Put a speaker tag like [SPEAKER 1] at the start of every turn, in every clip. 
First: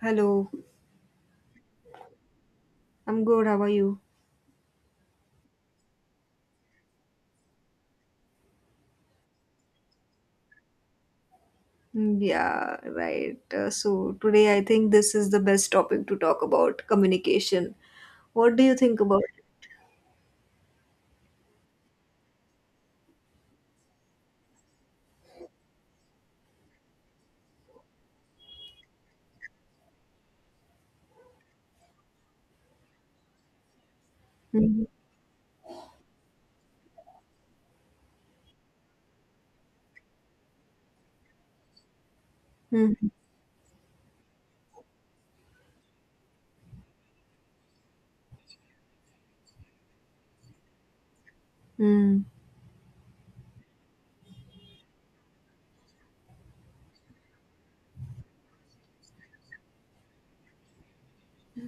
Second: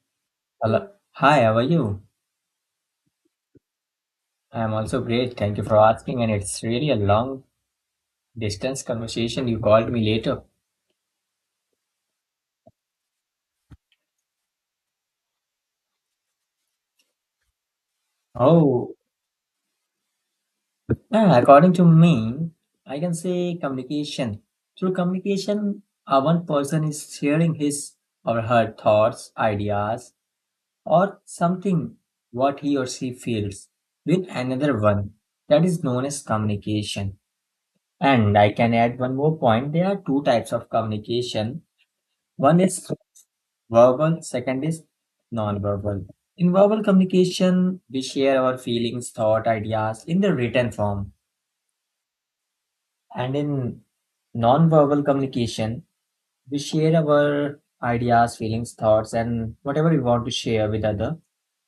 [SPEAKER 1] Hello,
[SPEAKER 2] Hello. Hi, how are you?
[SPEAKER 1] I'm good. How are you?
[SPEAKER 2] I'm also great. Thank you for asking. And it's really a long distance conversation. You called me later.
[SPEAKER 1] Mm, yeah, right. So today I think this is the best topic to talk about communication. What do you
[SPEAKER 2] Oh,
[SPEAKER 1] think about it?
[SPEAKER 2] yeah, according to me, I can say communication. Through communication, one person is sharing his or her thoughts, ideas, or something what he or she feels with another
[SPEAKER 1] Hmm.
[SPEAKER 2] one. That is known as communication. And I can add one more point. There are two types of communication. One is
[SPEAKER 1] Hmm.
[SPEAKER 2] verbal, second is non-verbal. In verbal communication, we share our feelings, thought, ideas in the written form.
[SPEAKER 1] Hmm.
[SPEAKER 2] And in non-verbal communication, we share our ideas, feelings, thoughts, and whatever we want to share with other.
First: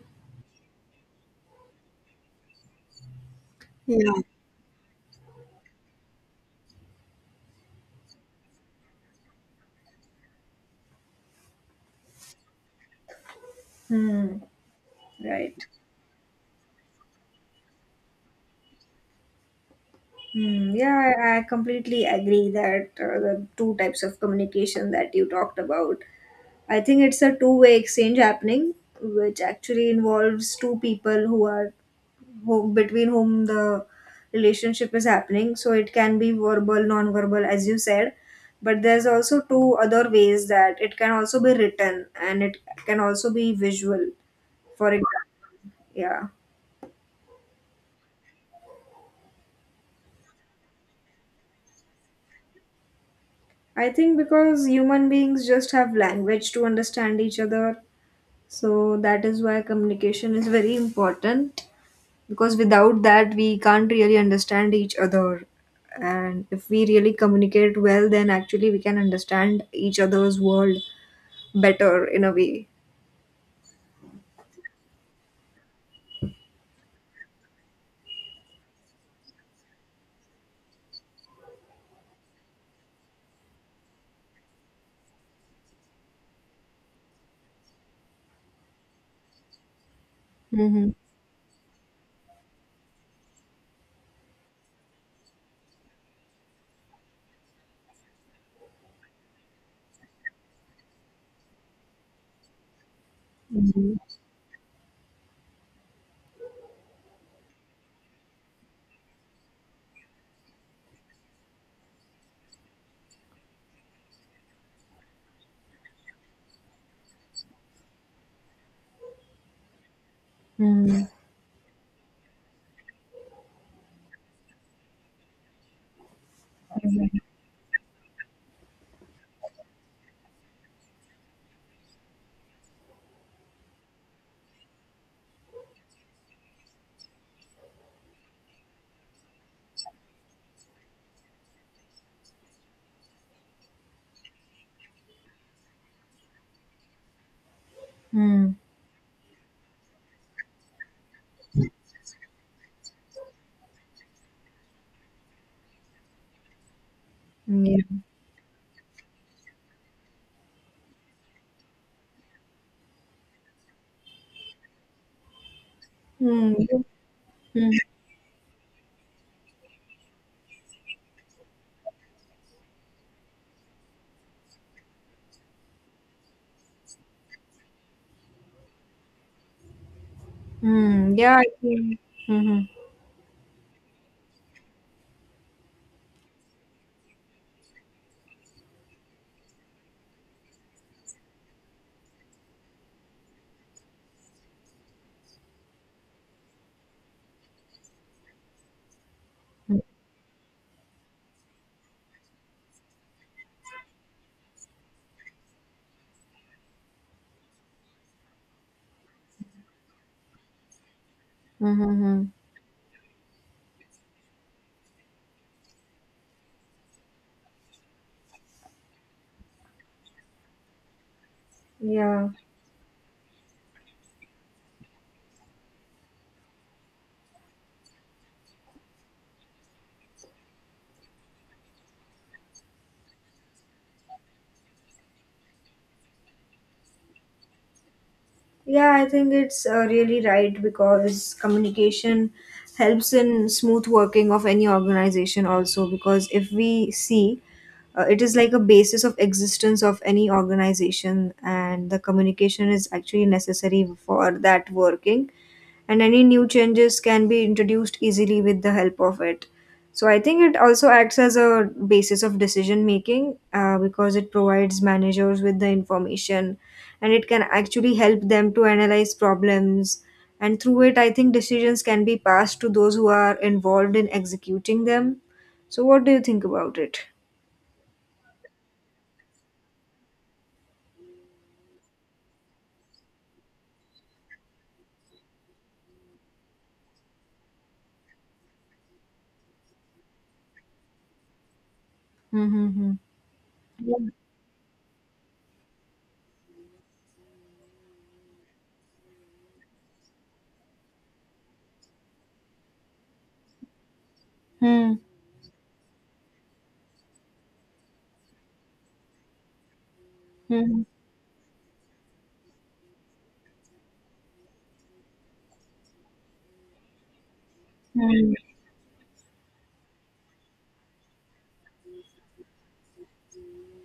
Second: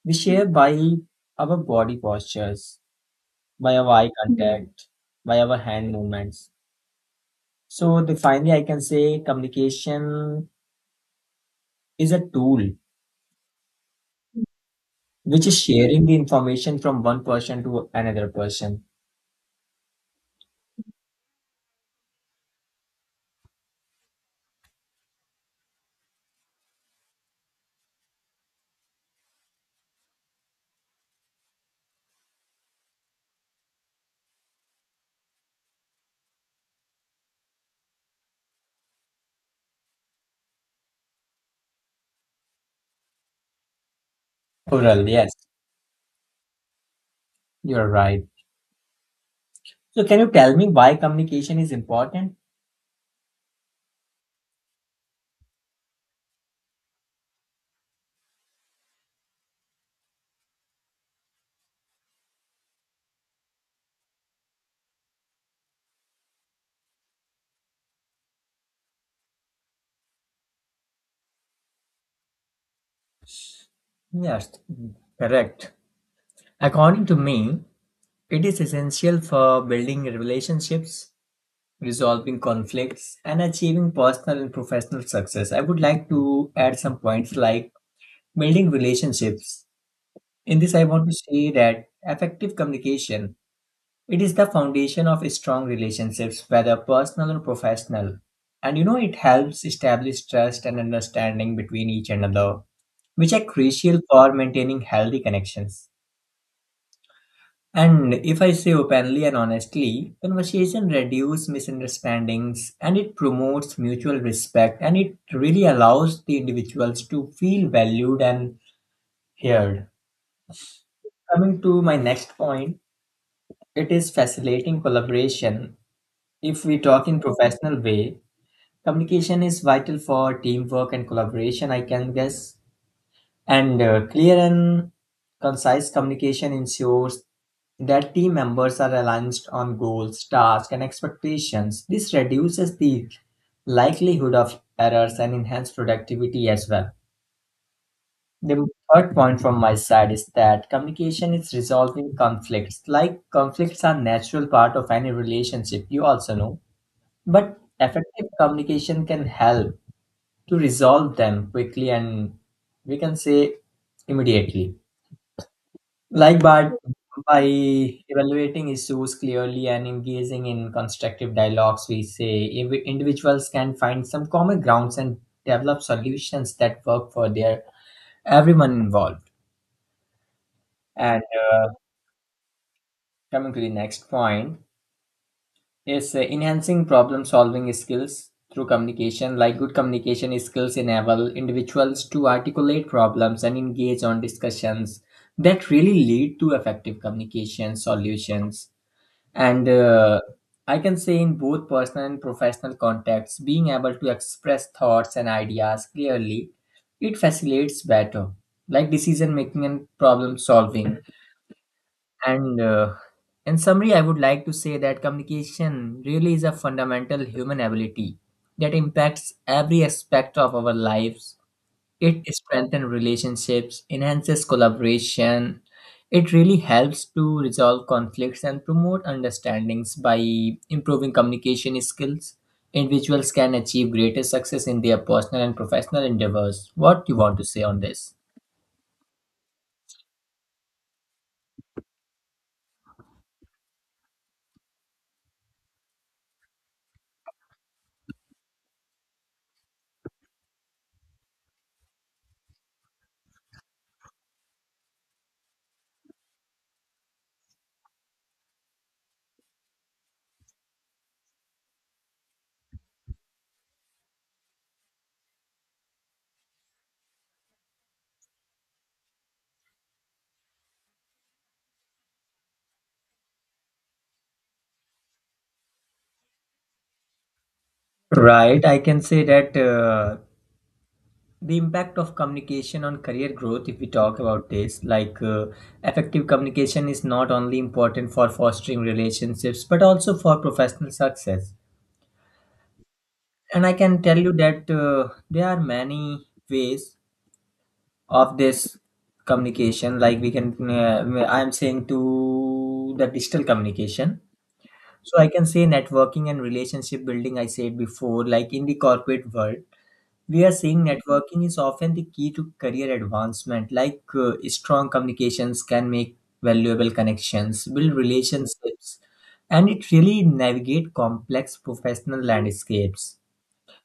[SPEAKER 2] We share by our body postures, by our eye
[SPEAKER 1] Yeah.
[SPEAKER 2] contact, by our hand movements. So finally, I can say communication is a tool
[SPEAKER 1] Hmm,
[SPEAKER 2] which
[SPEAKER 1] right.
[SPEAKER 2] is sharing the information from one person to another person.
[SPEAKER 1] Hmm, yeah, I completely agree that the two types of communication that you talked about. I think it's a two-way exchange happening, which actually involves two people who are who, between whom the relationship is happening. So it can be verbal, non verbal, as you said. But there's also two other ways that it can also be written and it can also be visual. For
[SPEAKER 2] Plural, yes,
[SPEAKER 1] example, yeah.
[SPEAKER 2] you're right. So, can you tell me why communication is important?
[SPEAKER 1] I think because human beings just have language to understand each other. So that is why communication is very important because without that we can't really understand each other, and if we really communicate well then actually we can understand each other's world better in a way.
[SPEAKER 2] Yes, correct. According to me, it is essential for building relationships, resolving conflicts, and achieving personal and professional success. I would like to add some points like building relationships. In this, I
[SPEAKER 1] Mm-hmm.
[SPEAKER 2] want to say that effective communication, it is the foundation of strong relationships, whether personal or professional. And you know, it helps establish trust and understanding between each another, which are
[SPEAKER 1] Mm-hmm.
[SPEAKER 2] crucial for maintaining healthy connections. And if I say openly and honestly, conversation reduces misunderstandings and it promotes mutual respect and it really allows the individuals to feel valued and heard. Coming to my next point, it is facilitating collaboration. If we talk in professional way, communication is vital for teamwork and collaboration, I can guess. And clear and concise communication ensures that team members are aligned on goals, tasks, and expectations. This reduces the likelihood of errors and enhances productivity as well.
[SPEAKER 1] Mm-hmm.
[SPEAKER 2] The third point from my side is that communication is resolving conflicts. Like conflicts are natural part of any relationship, you also know. But
[SPEAKER 1] Yeah.
[SPEAKER 2] effective communication can help to resolve them quickly and we can say immediately. Like
[SPEAKER 1] Mm-hmm.
[SPEAKER 2] but by evaluating issues clearly and engaging in constructive dialogues, we say individuals can find some common grounds and develop solutions that work for their everyone involved.
[SPEAKER 1] Mm-hmm.
[SPEAKER 2] And
[SPEAKER 1] Yeah, I
[SPEAKER 2] uh,
[SPEAKER 1] think. Mm-hmm.
[SPEAKER 2] coming to the next point, yes, enhancing problem solving skills through communication, like good communication skills enable individuals to articulate problems and engage on discussions that really lead to effective communication solutions. And I can say, in both personal and professional contexts, being able to express thoughts and ideas clearly, it facilitates better, like decision making and problem solving.
[SPEAKER 1] Mm-hmm.
[SPEAKER 2] And in summary, I would like to say that communication really is a fundamental human ability that impacts every aspect of our lives. It
[SPEAKER 1] Yeah.
[SPEAKER 2] strengthens relationships, enhances collaboration. It really helps to resolve conflicts and promote understandings by improving communication skills. Individuals can achieve greater success in their personal and professional endeavors. What do you want to say on this?
[SPEAKER 1] Yeah, I think it's really right because communication helps in smooth working of any organization also because if we see it is like a basis of existence of any organization, and the communication is actually necessary for that working, and any new changes can be introduced easily with the help of it. So I think it also acts as a basis of decision making because it provides managers with the information, and it can actually help them to analyze problems, and through it I think decisions can be passed to those who are involved in executing them. So what do you think about it?
[SPEAKER 2] Right, I can say that the impact of communication on career growth if we talk about this like effective communication is not only important for fostering relationships but also for professional success.
[SPEAKER 1] Hmm.
[SPEAKER 2] And I can
[SPEAKER 1] Yeah.
[SPEAKER 2] tell you that there are many ways of this communication like we can I am saying to the digital communication.
[SPEAKER 1] Hmm.
[SPEAKER 2] So I can say networking and relationship building I said before like in the corporate world we are seeing
[SPEAKER 1] Hmm.
[SPEAKER 2] networking is often the key to career advancement like strong communications can make valuable connections, build
[SPEAKER 1] Hmm.
[SPEAKER 2] relationships and it really navigate complex professional landscapes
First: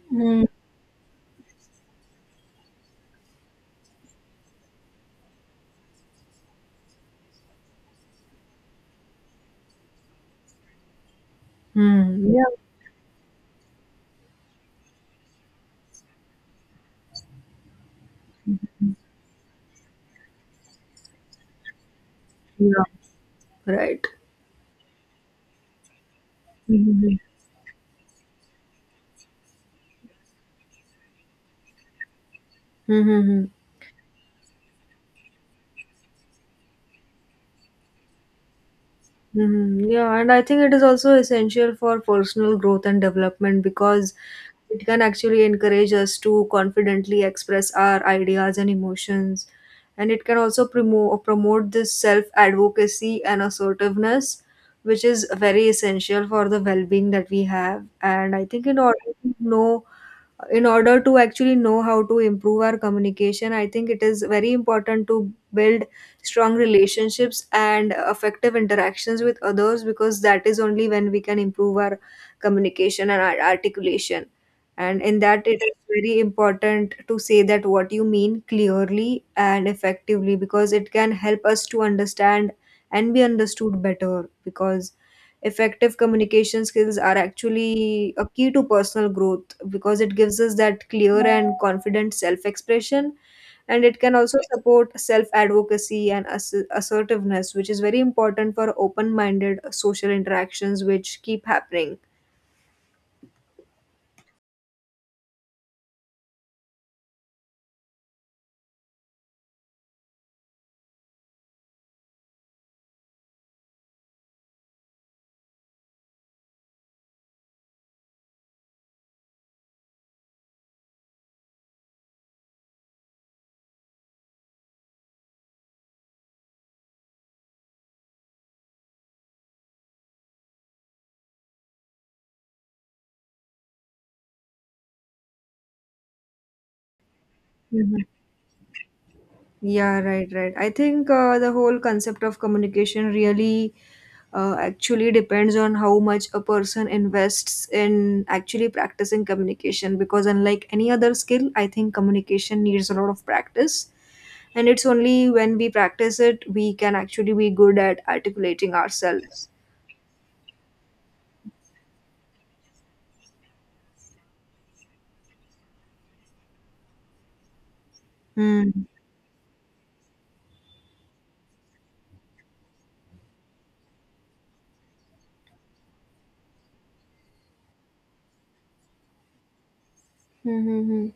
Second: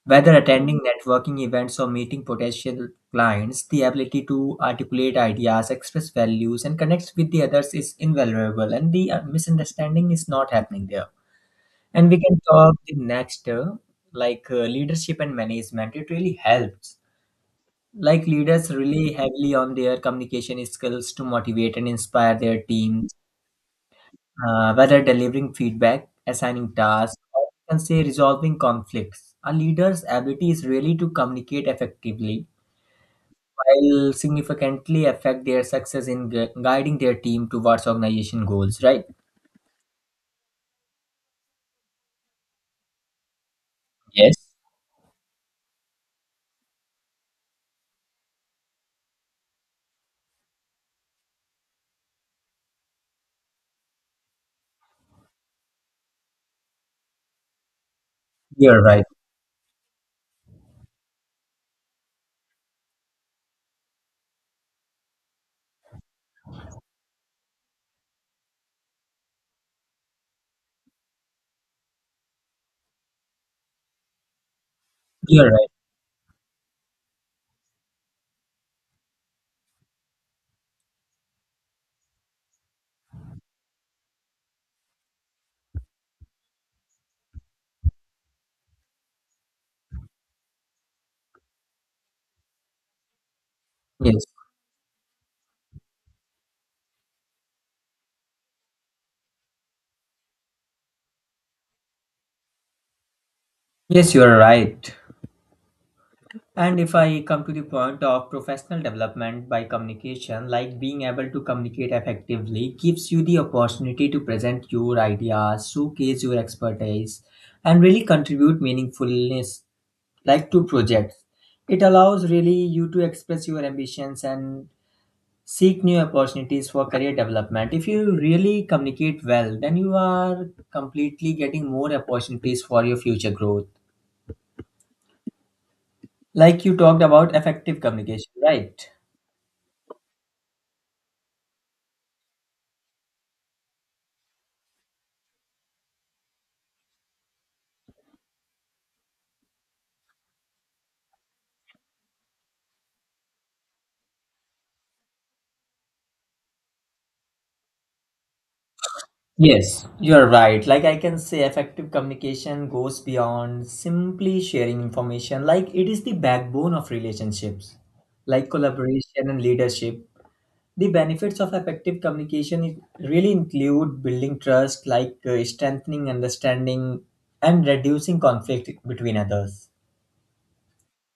[SPEAKER 2] whether
[SPEAKER 1] Hmm.
[SPEAKER 2] attending networking events or meeting potential clients. The ability to articulate ideas, express values and connect with the others is invaluable and the misunderstanding is not happening there. And we
[SPEAKER 1] Hmm.
[SPEAKER 2] can
[SPEAKER 1] Yeah.
[SPEAKER 2] talk the next like leadership and management, it really helps like leaders rely heavily on their communication skills to motivate and inspire their
[SPEAKER 1] Yeah.
[SPEAKER 2] teams,
[SPEAKER 1] Right.
[SPEAKER 2] whether delivering feedback, assigning tasks,
[SPEAKER 1] Mm-hmm.
[SPEAKER 2] or you can say resolving conflicts. A leader's ability is really to communicate effectively
[SPEAKER 1] Mm-hmm.
[SPEAKER 2] will significantly affect their success in guiding their team towards organization goals, right?
[SPEAKER 1] Mm-hmm. Yeah, and I think it is also essential for personal growth and development because
[SPEAKER 2] Yes.
[SPEAKER 1] it can actually encourage us to confidently express our ideas and emotions. And it can also promote this self advocacy and assertiveness, which is very essential for the well being that we have. And I think
[SPEAKER 2] You're right.
[SPEAKER 1] to know in order to actually know how to improve our communication, I think it is very important to build strong relationships and effective interactions with others because that is only when we can improve our communication and our articulation. And in that
[SPEAKER 2] You're
[SPEAKER 1] it
[SPEAKER 2] right.
[SPEAKER 1] is very important to say that what you mean clearly and effectively because it can help us to understand and be understood better because effective communication skills are actually a key to personal growth because it gives us that clear and confident self expression, and it can
[SPEAKER 2] Yes.
[SPEAKER 1] also support self advocacy and assertiveness which is very important for open minded social interactions which keep happening.
[SPEAKER 2] Yes, you're right. And if I come to the point of professional development by communication, like being able to communicate effectively gives you the opportunity to present your ideas, showcase your expertise, and really contribute meaningfulness like to projects. It allows really you to express your ambitions and seek new opportunities for career development. If you really communicate well, then you are completely getting more opportunities for your future growth. Like you talked about effective communication, right?
[SPEAKER 1] Yeah, right, right. I think the whole concept of communication really actually depends on how much a person invests in actually practicing communication because, unlike any other skill, I think communication needs a lot of practice. And it's only when we practice it we can actually be good at articulating ourselves.
[SPEAKER 2] Yes, you are right. Like I can say, effective communication goes beyond simply sharing information. Like it is the backbone of relationships, like
[SPEAKER 1] Hmm.
[SPEAKER 2] collaboration and leadership. The benefits of effective communication really include building trust, like strengthening understanding and reducing conflict between others.
[SPEAKER 1] Hmm. Hmm, hmm.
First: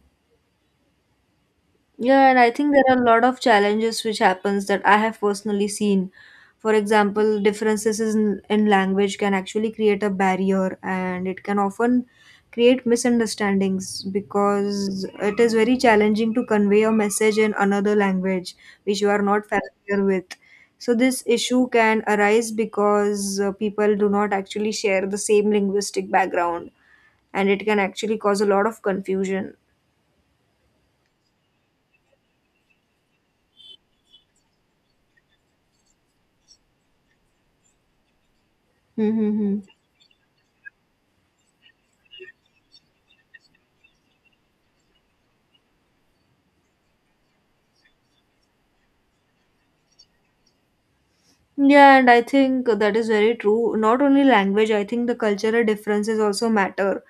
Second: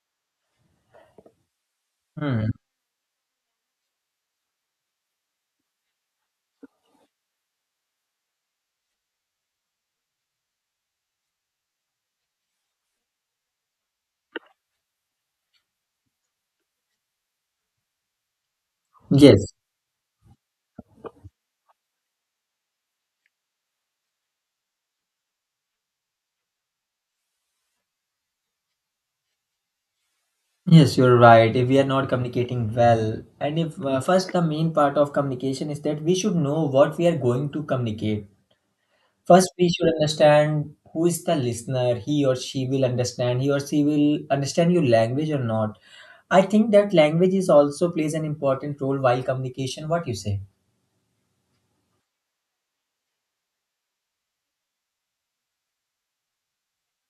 [SPEAKER 1] Yeah, and I
[SPEAKER 2] Hmm.
[SPEAKER 1] think there are a lot of challenges which happens that I have personally seen. For example, differences in language can actually create a barrier, and it can often create misunderstandings because it is very challenging to convey a message in another language which you are not
[SPEAKER 2] Yes.
[SPEAKER 1] familiar with. So this issue can arise because people do not actually share the same linguistic background, and it can actually cause a lot of confusion.
[SPEAKER 2] Yes, you're right. If we are not communicating well, and if first the main part of communication is that we should know what we are going to communicate. First,
[SPEAKER 1] Mm-hmm.
[SPEAKER 2] we should understand who is the listener. He or she will understand. He or she will understand your language or not. I think that language is also plays an important role while communication. What you say?
[SPEAKER 1] Yeah, and I think that is very true. Not only language, I think the cultural differences also matter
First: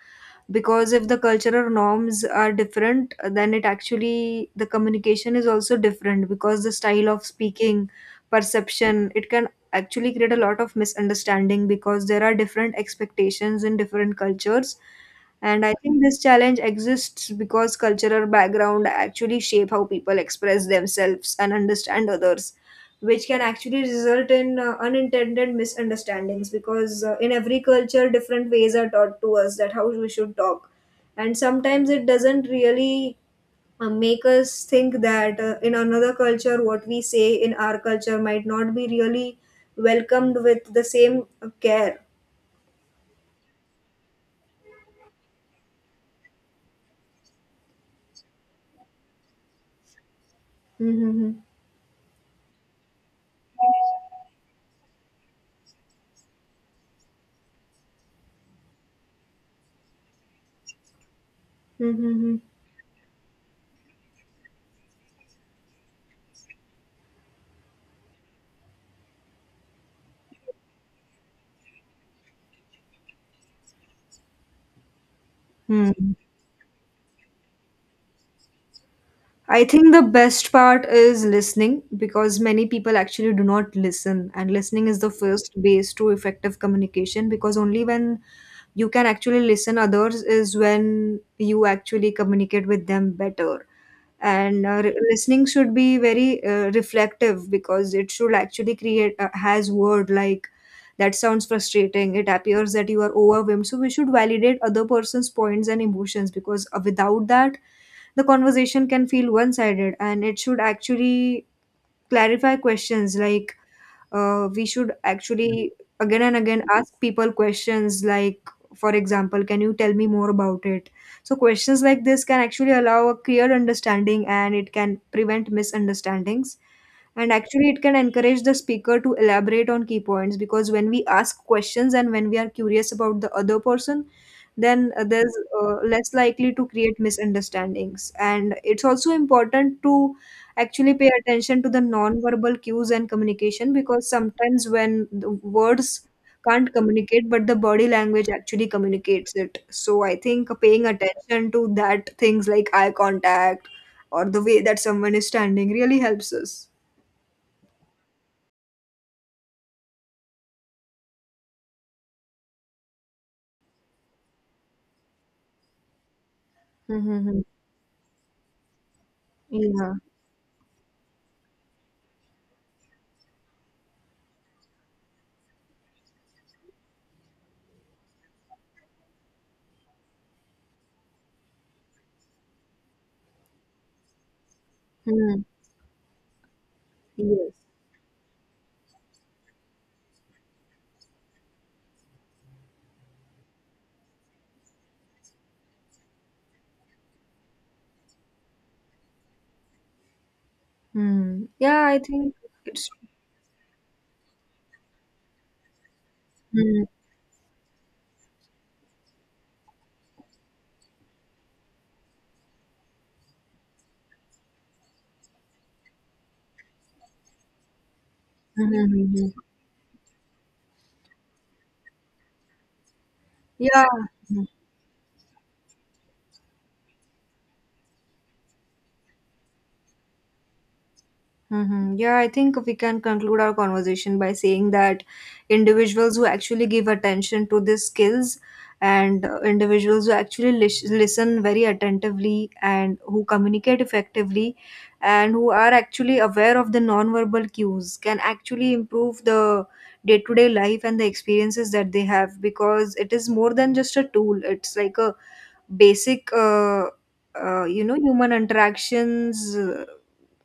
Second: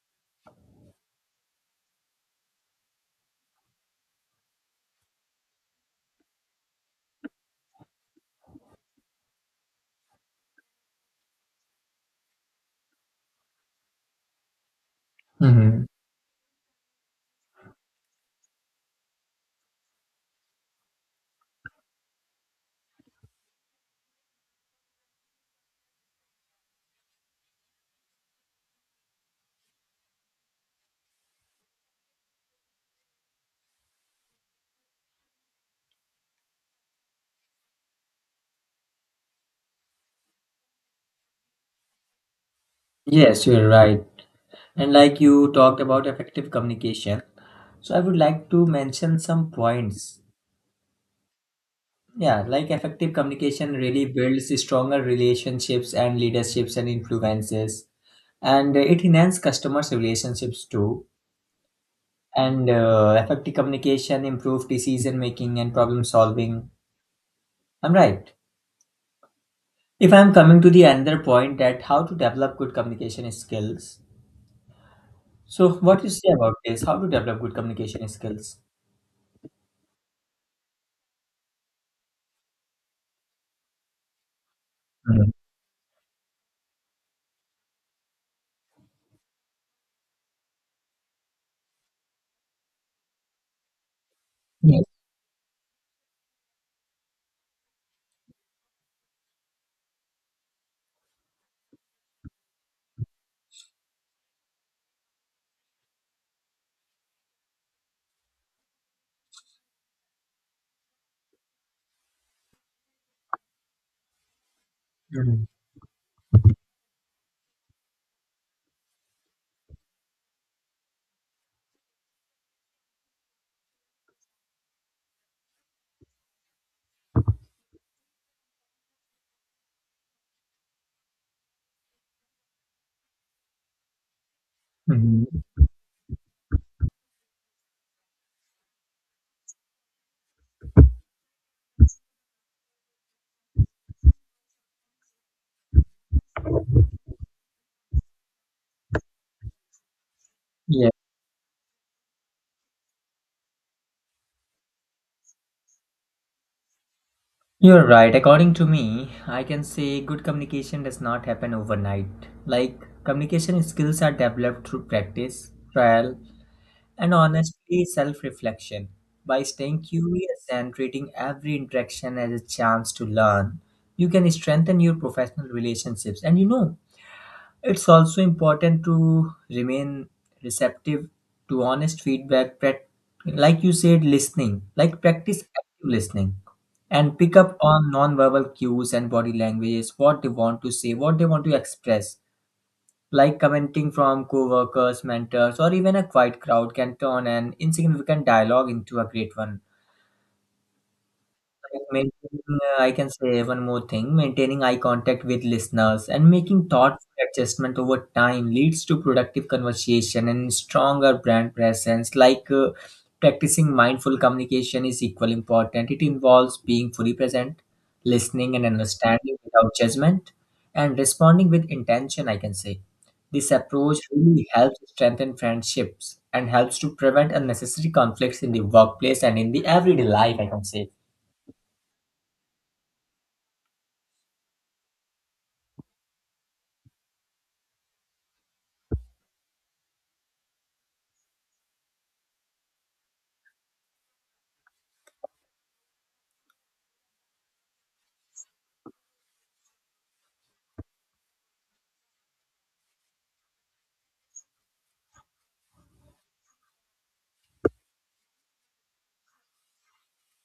[SPEAKER 1] because if the cultural norms are different, then it actually the communication is also different because the style of speaking, perception, it can actually create a lot of misunderstanding because there are different expectations in different cultures. And I
[SPEAKER 2] Mm-hmm.
[SPEAKER 1] think this challenge exists because cultural background actually shape how people express themselves and understand others, which can actually result in unintended misunderstandings because in every culture different ways are taught to us that how we should talk. And sometimes it doesn't really make us think that in another culture what we say in our culture might not be really welcomed with the same care.
[SPEAKER 2] Yes, you're right. And like you talked about effective communication, so I would like to mention some points.
[SPEAKER 1] Mm-hmm.
[SPEAKER 2] Yeah, like effective communication really builds stronger relationships and leaderships and influences, and it enhances customers' relationships too.
[SPEAKER 1] Mm-hmm.
[SPEAKER 2] And effective communication improve decision making and problem solving, I'm right. If I'm coming to the another point that how to develop good communication skills, so
[SPEAKER 1] Hmm. Mm.
[SPEAKER 2] what you
[SPEAKER 1] Hmm.
[SPEAKER 2] say about this, how to develop good communication skills?
[SPEAKER 1] I think the best part is listening because many people actually do not listen, and listening is the
[SPEAKER 2] Mhm.
[SPEAKER 1] first base to effective communication because only when you can actually listen others is when you actually communicate with them better. And
[SPEAKER 2] Yes.
[SPEAKER 1] listening should be very reflective because it should actually create has word like that sounds frustrating, it appears that you are overwhelmed, so we should validate other person's points and emotions because without that the conversation can feel one sided. And it should actually clarify questions like we should
[SPEAKER 2] Mhm.
[SPEAKER 1] actually again and again ask people questions like, for example, can you tell me more about it. So questions like this can actually allow a clear understanding, and it can prevent misunderstandings, and actually it can encourage the speaker to elaborate on key points because when we ask questions and when we are curious about the other person then there's
[SPEAKER 2] Mhm.
[SPEAKER 1] less likely to create misunderstandings. And it's also important to actually pay attention to the non-verbal cues and communication because sometimes when the words can't communicate but the body language actually communicates it, so I think paying
[SPEAKER 2] Yeah,
[SPEAKER 1] attention to that, things like eye contact or the way that someone is standing really helps us.
[SPEAKER 2] you're right. According to me, I can say good communication does not happen overnight, like communication skills are developed through practice, trial and
[SPEAKER 1] Mm-hmm.
[SPEAKER 2] honestly self reflection. By staying
[SPEAKER 1] Yeah.
[SPEAKER 2] curious and treating every interaction as a chance to learn, you can strengthen your professional relationships. And you know, it's also important to remain receptive to honest feedback. Like you said, listening, like practice
[SPEAKER 1] Mm.
[SPEAKER 2] active listening and pick up
[SPEAKER 1] Yes.
[SPEAKER 2] on non-verbal cues and body languages what they want to say what they want to express like commenting from co-workers, mentors, or even a quiet crowd can turn an insignificant dialogue into a great one
[SPEAKER 1] Mm.
[SPEAKER 2] like
[SPEAKER 1] Yeah, I think
[SPEAKER 2] maintaining,
[SPEAKER 1] it's.
[SPEAKER 2] I can say one more thing, maintaining eye contact with listeners and making
[SPEAKER 1] Mm.
[SPEAKER 2] thoughtful adjustment over time leads to productive conversation and stronger brand presence. Like practicing mindful communication is equally important. It involves being fully present, listening and
[SPEAKER 1] Mm-hmm.
[SPEAKER 2] understanding without judgment, and responding with intention, I can say. This
[SPEAKER 1] Yeah.
[SPEAKER 2] approach really helps strengthen friendships and helps to prevent unnecessary conflicts in the workplace and in the everyday life, I can say.
[SPEAKER 1] Mm-hmm. Yeah, I think we can conclude our conversation by saying that individuals who actually give attention to these skills and individuals who actually listen very attentively and who communicate effectively and who are actually aware of the nonverbal cues can actually improve the day to day life and the experiences that they have because it is more than just a tool, it's like a basic. Human interactions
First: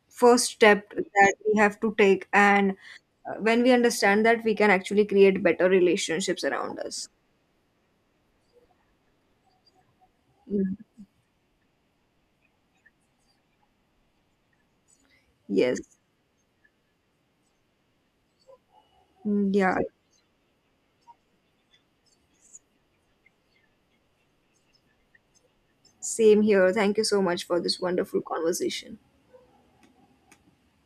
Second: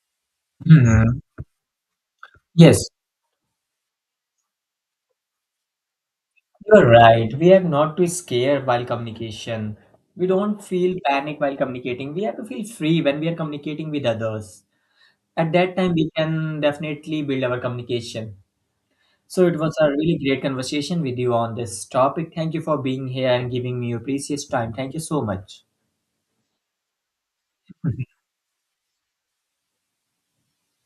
[SPEAKER 1] first step that we have to take, and
[SPEAKER 2] Yes,
[SPEAKER 1] when we understand that we can actually create better relationships around
[SPEAKER 2] you're
[SPEAKER 1] us.
[SPEAKER 2] right. We have not to scare while communication. We don't
[SPEAKER 1] Mm,
[SPEAKER 2] feel panic while communicating. We have to feel free when we are communicating with others. At that
[SPEAKER 1] yes.
[SPEAKER 2] time, we can definitely build our communication. So
[SPEAKER 1] Mm,
[SPEAKER 2] it was
[SPEAKER 1] yeah.
[SPEAKER 2] a really great conversation with you on this topic. Thank you for being here and giving me your precious time. Thank you so much.
[SPEAKER 1] Same here, thank you so much for this wonderful conversation.